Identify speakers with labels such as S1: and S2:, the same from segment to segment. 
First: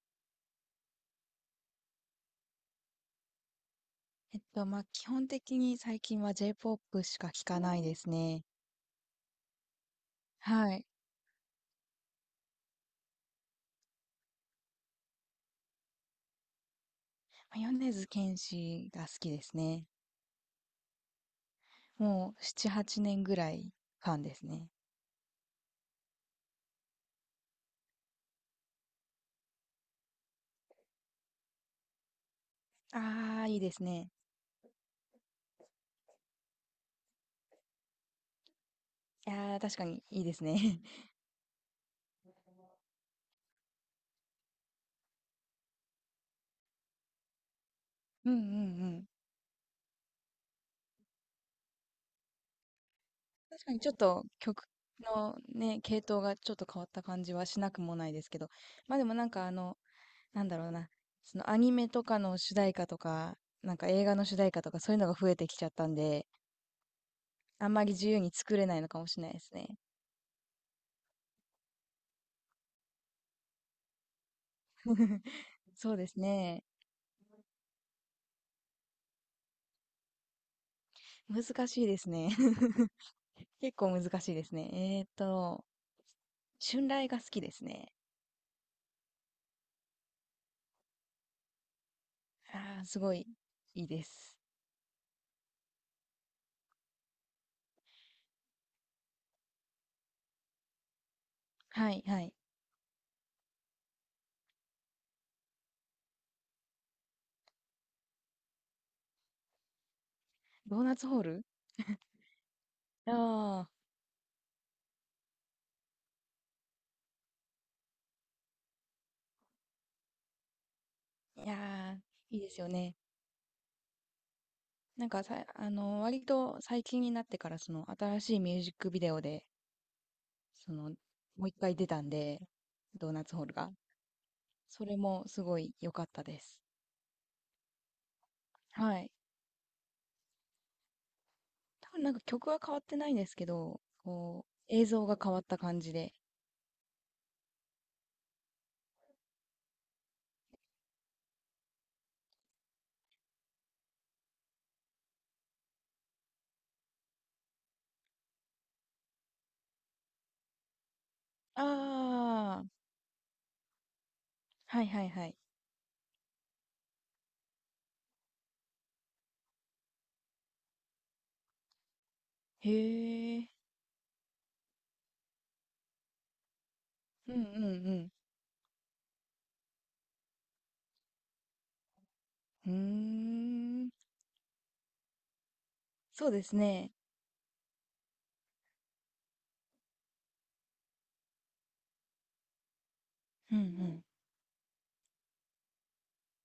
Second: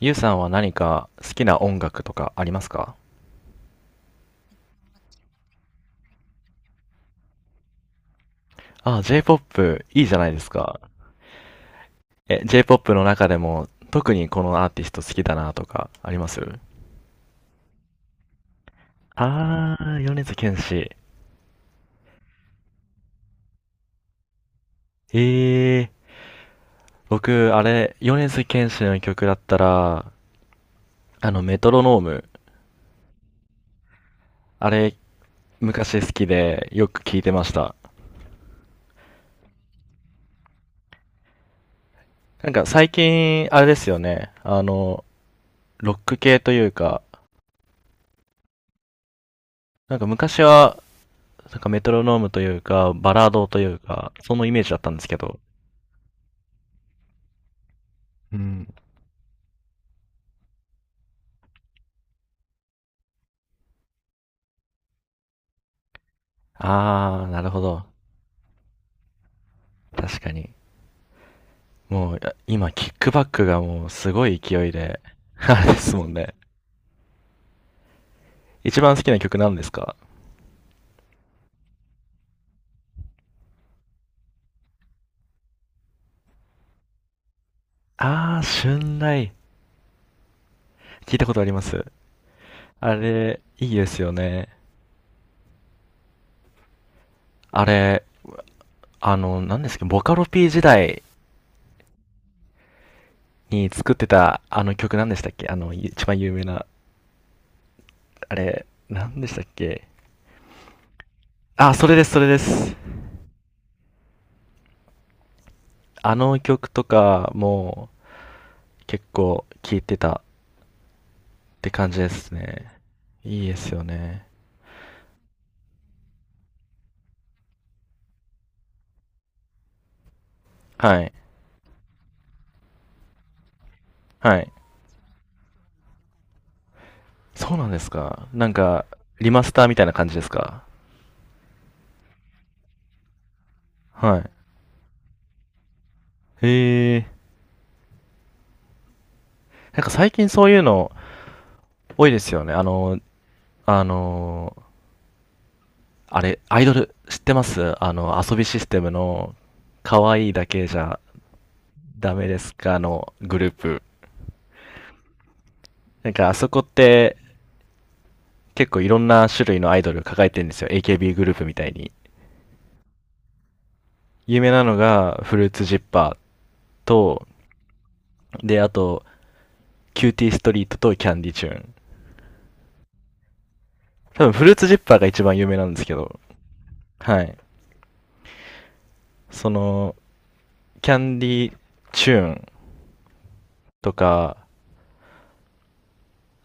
S1: ゆうさんは何か好きな音楽とかありますか？
S2: まあ、基本的に最近は J-POP しか聞かないですね。
S1: あ、J-POP いいじゃないです
S2: は
S1: か。
S2: い。
S1: え、J-POP の中でも特にこのアーティスト好きだなとかあります？
S2: ま、米津玄師が好きです
S1: あ
S2: ね。
S1: ー、米津玄師。
S2: もう7、8年ぐらいファンですね。
S1: えー、僕、あれ、米津玄師の曲だったら、あの、メトロノーム。
S2: ああ、いいですね。
S1: あれ、昔好きでよく聴いてました。
S2: いやー、確かにいいですね。
S1: なんか最近、あれですよね。あの、ロック系というか、
S2: うんうんうん。
S1: なんか昔はなんかメトロノームというか、バラードとい
S2: 確か
S1: う
S2: にちょっ
S1: か、
S2: と
S1: そのイメー
S2: 曲
S1: ジだったんですけ
S2: の
S1: ど。
S2: ね、系統がちょっと変わった感じはしなくもないです
S1: う
S2: けど、
S1: ん。
S2: ま、でもなんかなんだろうな、そのアニメとかの主題歌とか、なんか映画の主題歌とかそういうのが増えてきちゃったんで、
S1: あー、なるほ
S2: あんま
S1: ど。
S2: り自由に作れないのかもしれないですね。
S1: 確かに。もう、いや今、キックバックがもうすごい勢いで、あれです
S2: そう
S1: も
S2: で
S1: ん
S2: す
S1: ね。
S2: ね。
S1: 一番好きな曲なんですか？
S2: 難しいですね。結構難しいですね。春雷が好きですね。
S1: あー、春雷。聞いたことあります。
S2: ああ、
S1: あ
S2: すごい
S1: れ、いい
S2: い
S1: で
S2: い
S1: す
S2: で
S1: よ
S2: す。
S1: ね。あれ、あの、何ですか、ボカロ P 時代
S2: はい、はい。
S1: に作ってた、あの曲何でしたっけ、あの、一番有名な、あれ、何でしたっけ？
S2: ドーナツホール
S1: あ、それです、それです。
S2: ああ
S1: あの曲とかも結構聴いてた
S2: ー、いや
S1: って感じ
S2: ー、
S1: です
S2: いいです
S1: ね。
S2: よね。
S1: いいですよね。
S2: なんかさ、割と最近になってから、新しいミュージックビデオで、その、
S1: はい。
S2: もう一回出たんで、ドーナツホールが。
S1: はい。
S2: それもすごい良かったです。
S1: そうなんですか。なんか、
S2: はい。
S1: リマスターみたいな感じですか。
S2: 多分なんか曲は変わってないんですけど、
S1: はい。
S2: こう、映像が変わった感じで。
S1: へえ。なんか最近そういうの多いですよね。あの、あの、あれ、アイドル知ってます？あの、遊びシステムの、可愛いだけじゃ
S2: あ
S1: ダメです
S2: あ、
S1: かのグループ。
S2: はいはいはい。
S1: なんかあそこって結構いろんな種類のアイドル抱えてるんですよ。AKB グループみたいに。
S2: へえ、
S1: 有名なのがフルーツジッパーと、
S2: うんうん
S1: で、あと、キューティーストリートとキャンディチューン。
S2: うん。うーん、
S1: 多分フルーツジッパーが一番有名なんですけど、
S2: そうですね。
S1: はい。その、キャンディチューン
S2: うんう
S1: と
S2: ん。
S1: か、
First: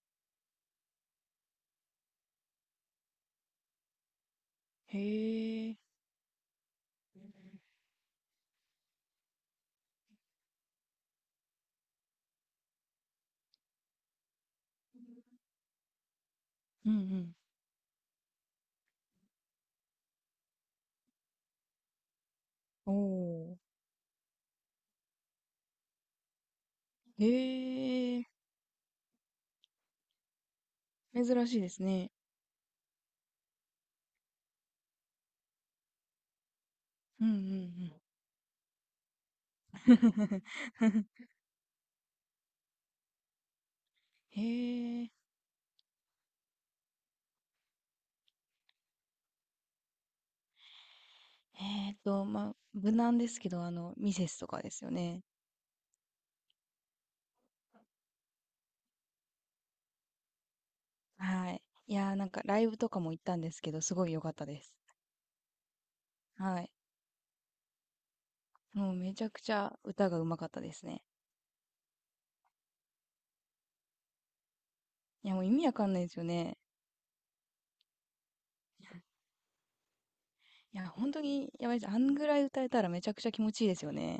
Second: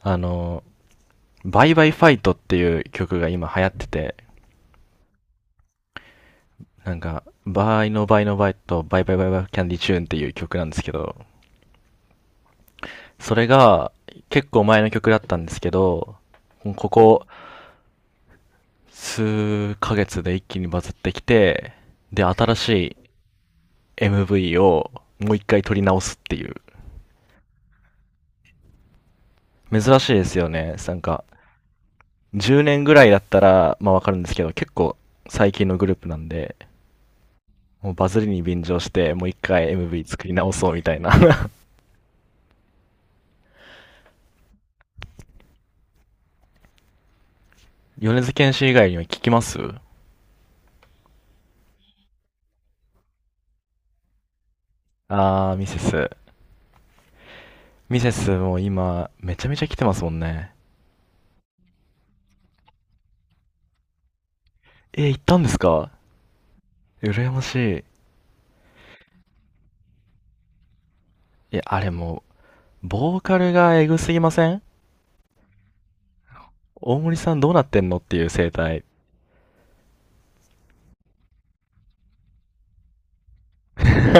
S1: あの、バイバイファイトっていう曲が今流行ってて、
S2: へえ、
S1: なんか、バイのバイのバイとバイバイバイバイキャンディチューンっていう曲なんですけど、それが結構前の曲だったんですけど、こ
S2: うんう
S1: こ
S2: ん。
S1: 数ヶ月で一気にバズってきて、で、新し
S2: お
S1: い
S2: ー、
S1: MV をもう一回撮り直すっていう。
S2: へえ、
S1: 珍しいですよね。なんか、
S2: 珍しいですね。
S1: 10年ぐらいだったら、まあわかるんですけど、結構最近のグループなんで、
S2: うんうんう
S1: もう
S2: ん。
S1: バズりに便乗して、もう一回 MV 作り直そうみたいな。
S2: へえ。
S1: 米津玄師以外には聞きます？
S2: まあ、無難ですけど、ミセスとかですよね。
S1: あー、ミセス。ミセスも今、めちゃめちゃ来てますもんね。
S2: はい。いやー、なんかライブとかも行ったんですけど、すごい良かったです。
S1: えー、行ったんですか？
S2: はい。
S1: 羨ましい。
S2: もうめちゃくちゃ歌が上手かったですね。
S1: いや、あれもう、ボーカルがエグすぎません？
S2: いや、もう意味わかんないですよね。
S1: 大森さんどうなってんのっていう生態。
S2: いや、本当にやばいです。あんぐらい歌えたらめちゃくちゃ気持ちいいですよね。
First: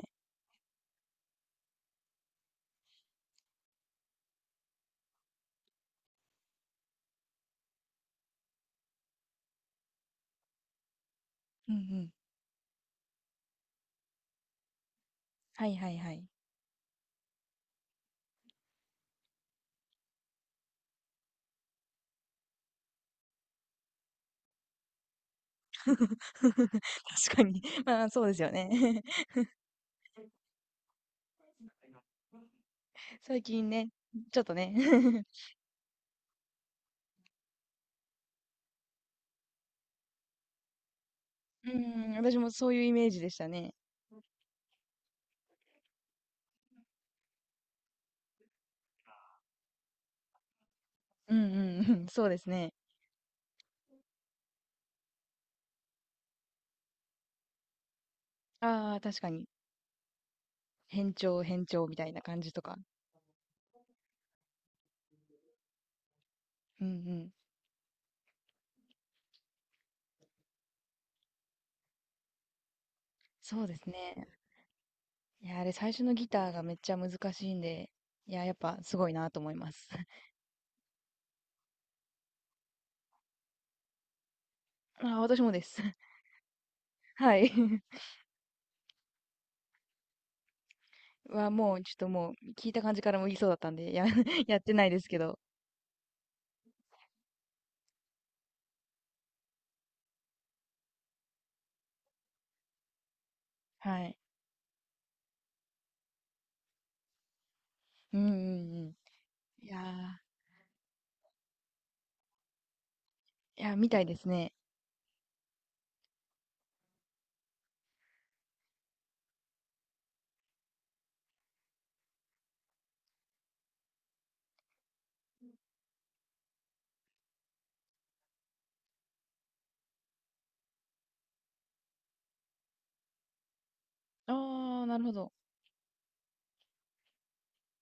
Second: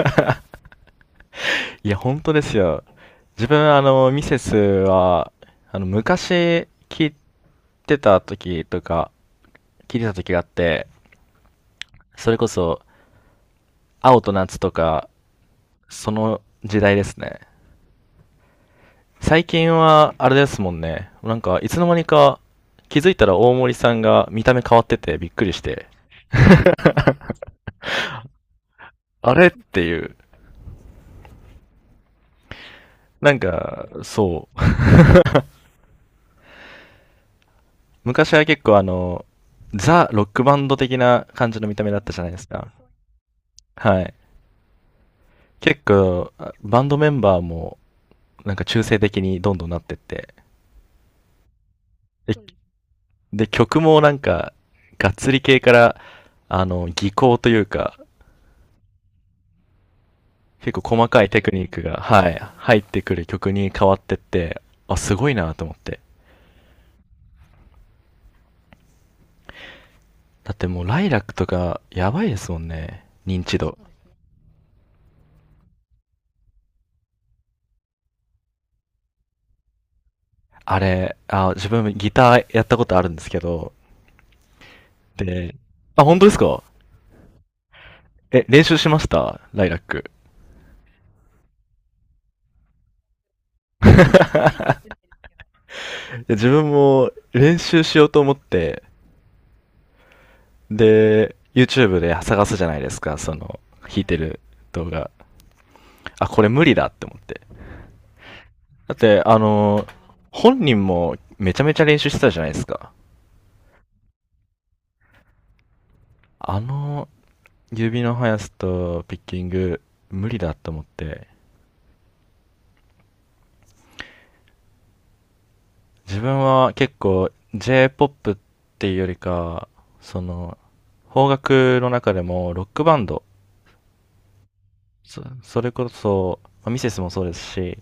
S1: いや、本当ですよ。自分、あの、ミセスは、あの、昔聞いてた時とか、聞いてた時があって、
S2: うんうん。
S1: それこそ、青と夏とか、
S2: はいはい
S1: そ
S2: はい。
S1: の時代ですね。最近は、あれですもんね。なんか、いつの間にか、気づいたら大森さんが見た目変わっててびっくりして、
S2: 確かに。まあ、そうですよね。
S1: あ れっていう。なん
S2: 最近
S1: か、
S2: ね、ちょっ
S1: そ
S2: と
S1: う。
S2: ね。
S1: 昔は結構あの、ザ・ロックバンド的な感じの
S2: う
S1: 見た目だった
S2: ん、
S1: じゃないで
S2: 私
S1: す
S2: もそ
S1: か。
S2: ういうイメージでしたね。
S1: はい。結構、あバンドメンバーも、なんか中性的にどんどんなってって、
S2: うんうんうん、そう
S1: で
S2: ですね。
S1: で曲もなんか、がっつり系から、あの、技巧というか、
S2: ああ、確かに。
S1: 結構細
S2: 変
S1: かいテ
S2: 調
S1: クニ
S2: 変
S1: ック
S2: 調
S1: が、
S2: みたいな
S1: はい、
S2: 感じと
S1: 入
S2: か。
S1: ってくる曲に変わってって、あ、すごいなと思って。
S2: うんうん。
S1: だってもう、ライラックとか、やばいですもんね、認知
S2: そう
S1: 度。
S2: ですね。いや、あれ最初のギターがめっちゃ難しいんで、いや、やっぱすごいなと思います。
S1: あれ、あ、自分ギターやったことあるんですけど、
S2: あ、私も
S1: で、
S2: です。
S1: あ、本当ですか？
S2: はい。
S1: え、練習しましたライラック。
S2: は、もうちょっともう聞いた感じからも言いそうだったんで、や、やってないですけど。
S1: で自分も練習しようと思って、で、YouTube で探すじゃないですか、その、弾い
S2: は
S1: て
S2: い。
S1: る動画。あ、これ無理だって思って。
S2: うんうんう
S1: だっ
S2: ん。
S1: て、あ
S2: い
S1: の、
S2: や
S1: 本人もめちゃめちゃ練習してたじゃないですか。
S2: ー、いや、みたいですね。
S1: あの、指の速さとピッキング、無理だって思って。自分は結構、J-POP っていうよりか、その、邦楽の中でもロックバンド、
S2: ああ、なるほ
S1: そ
S2: ど。
S1: それこそ、まあミセスもそうですし、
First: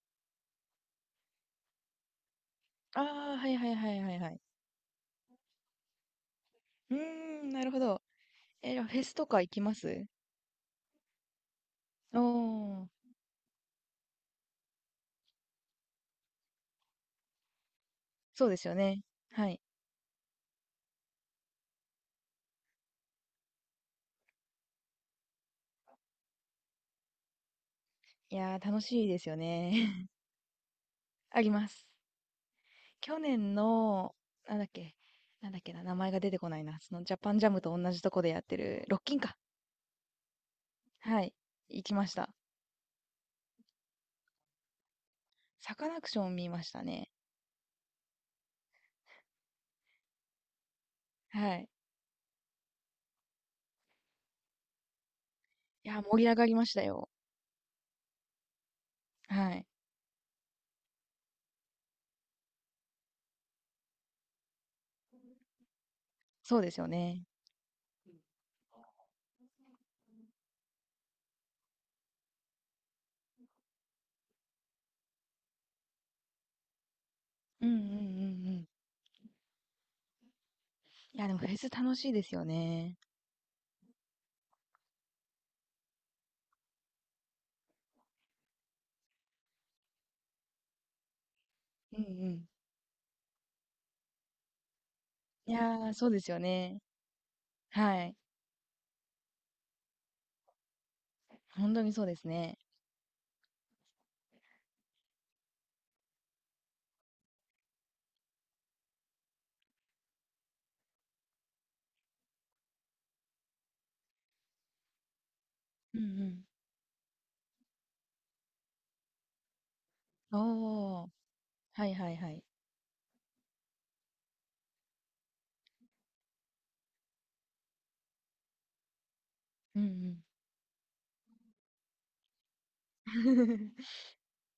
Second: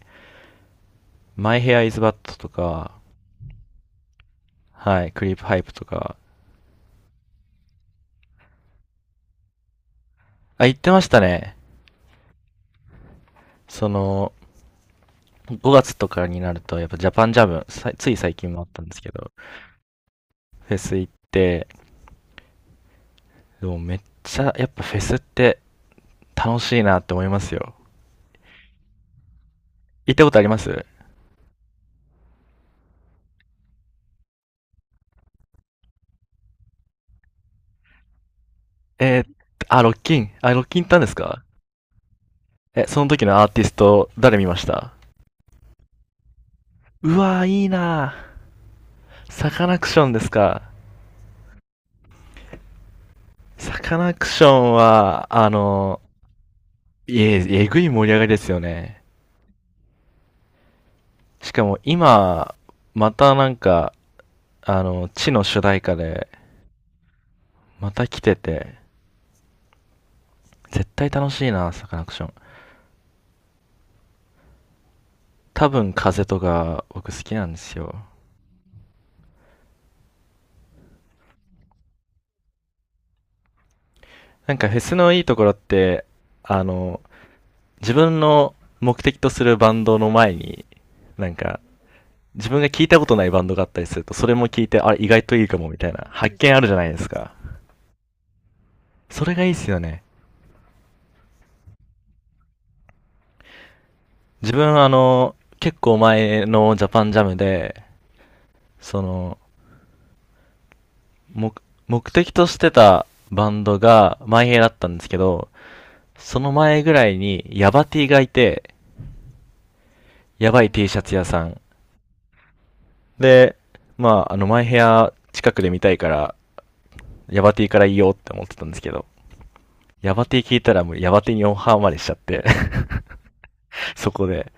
S1: My Hair is Bad とか、
S2: ああ、はいはいはいはいはい。
S1: はい、クリープハイプとか、
S2: うーん、なるほど。え、じゃあフェスとか行きます？
S1: あ、言ってましたね。
S2: おー、
S1: その、5月とかになると、やっぱジャパンジャム、さつい最
S2: そう
S1: 近
S2: で
S1: もあ
S2: す
S1: っ
S2: よ
S1: たんです
S2: ね。
S1: けど、
S2: はい。
S1: フェス行って、でもめっちゃ、やっぱフェスって楽しいなって思いますよ。
S2: いやー、楽しいですよね。
S1: 行ったことあります？
S2: あります。去年の、なんだっけ、なんだっけな、名前が出てこないな。そのジャパンジャムと同じとこでやってる、ロッキ
S1: え
S2: ン
S1: ー、
S2: か。
S1: あ、ロッキン。あ、ロッキン行ったんです
S2: はい。
S1: か？
S2: 行きました。
S1: え、その時のアーティスト、誰見ました？
S2: サカナクション見ましたね。
S1: うわー、いいなー。サカナクションですか。
S2: はい。
S1: サカナクションは、あ
S2: い
S1: の、
S2: や、盛り上がりましたよ。
S1: え、えぐい盛り上がりですよね。
S2: はい。
S1: しかも今、またなんか、あの、地の主題歌で、
S2: そうですよね。
S1: また来てて、絶対楽しいな、サカナクション。多分風とか、僕好きなんで
S2: うんう
S1: す
S2: んう
S1: よ。
S2: んうん。いや、でもフェス楽しいですよね。
S1: なんかフェスのいいところって、あの、自分の目的とするバンドの前に、なんか、
S2: うんうん。
S1: 自分が聞いたことないバンドがあったりすると、それも聞いて、あれ意外といい
S2: い
S1: か
S2: や
S1: も、みたい
S2: ー、そ
S1: な、
S2: うです
S1: 発
S2: よ
S1: 見あるじゃ
S2: ね。
S1: ないですか。
S2: はい。
S1: それがいいっすよね。
S2: 本当にそうですね。
S1: 自分あの、結構前のジャパンジャムで、その、目、目的としてたバンドが、マイヘイだったんですけど、
S2: う
S1: そ
S2: ん
S1: の前ぐらいに、ヤバ T がいて、
S2: うん。
S1: ヤバい T シャ
S2: おー。
S1: ツ屋さん。
S2: はいはいはい。
S1: で、まあ、あの、マイヘア近くで見たいから、ヤバ T からいいよって思ってたんですけど、
S2: う
S1: ヤ
S2: ん
S1: バ T 聞いたらもうヤバ T にオンハーまでしちゃって
S2: うん。
S1: そこで。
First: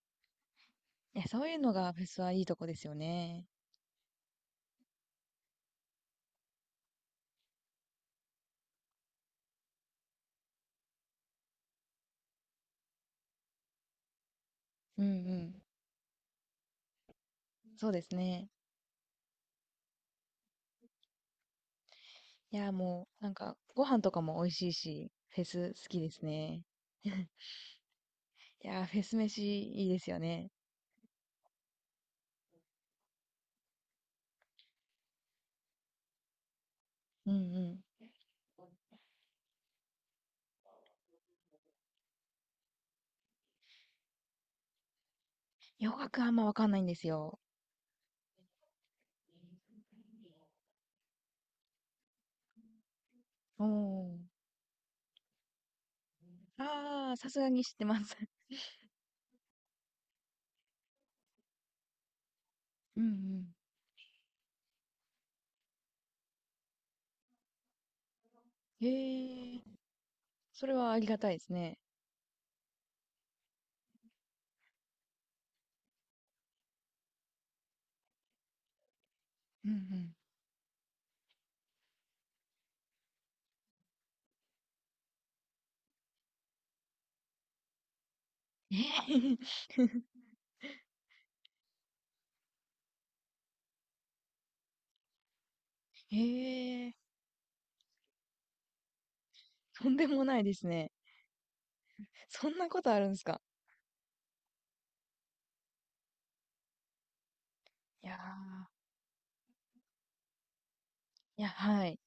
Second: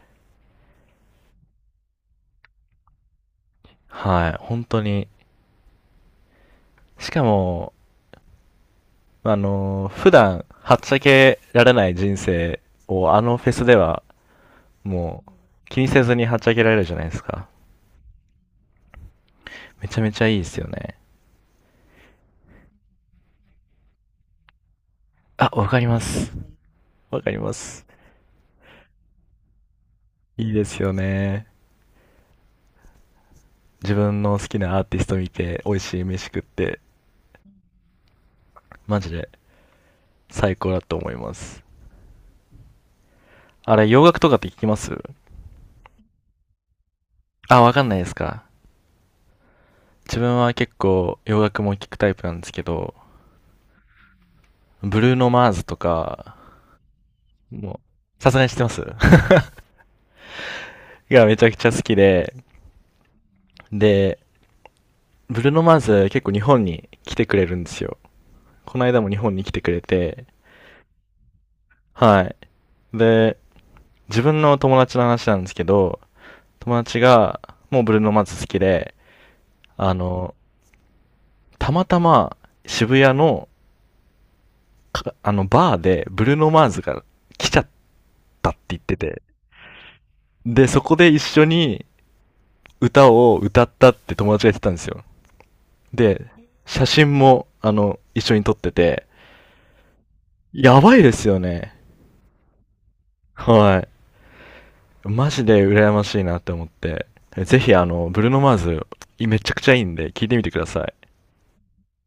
S2: いや、そういうのがフェスはいいとこですよね。
S1: はい、本当に。しかも、あのー普段、はっちゃけられない人生を、あのフェスでは、
S2: うんう
S1: もう、
S2: ん。
S1: 気にせずにはっちゃけられるじゃないですか。
S2: そうですね。
S1: めちゃめちゃいいですよね。
S2: いや、もう、なんか、ご飯とかも美味しいし、フェ
S1: あ、わ
S2: ス
S1: かり
S2: 好
S1: ま
S2: きです
S1: す。
S2: ね。
S1: わ かります。
S2: いや、フェス飯いいですよ
S1: い
S2: ね。
S1: いですよね。自分の好きなアーティスト見て、美味しい飯食って、
S2: うんうん。
S1: マジで最高だと思います。あれ、洋楽とかって聞きます？
S2: 洋楽あんまわかんないんですよ。
S1: あ、わかんないですか。自分は結構洋楽も聞くタイプなんですけど、
S2: おー。
S1: ブルーノ・マーズとか、
S2: ああ、さすがに知っ
S1: も
S2: てます。
S1: う、さ すがに知ってます がめちゃくちゃ好きで、
S2: うんうん。
S1: で、ブルーノ・マーズ結構日本に来てくれるんですよ。この間も日本に来
S2: へ
S1: て
S2: え、
S1: くれて、
S2: それはありがたいですね。
S1: はい。で、自分の友達の話なんですけど、友達が、もうブルーノマーズ好きで、
S2: うんう
S1: あ
S2: ん。
S1: の、たまたま渋谷の、あの、バーでブルーノマーズが来ちゃったって言ってて、
S2: ええ
S1: で、そこで一緒に歌を歌ったって友達が言ってたんですよ。で、
S2: へ
S1: 写
S2: え、
S1: 真も、あの、一緒に撮ってて、
S2: とんでもないです
S1: や
S2: ね。
S1: ばいですよね。
S2: そんなことあるんですか？
S1: はい。マジで羨ましいなって思って。ぜひ、あ
S2: い
S1: の、
S2: や
S1: ブルーノマー
S2: ー、
S1: ズ、めちゃくちゃいいんで、聞いてみてください。
S2: いや、はい。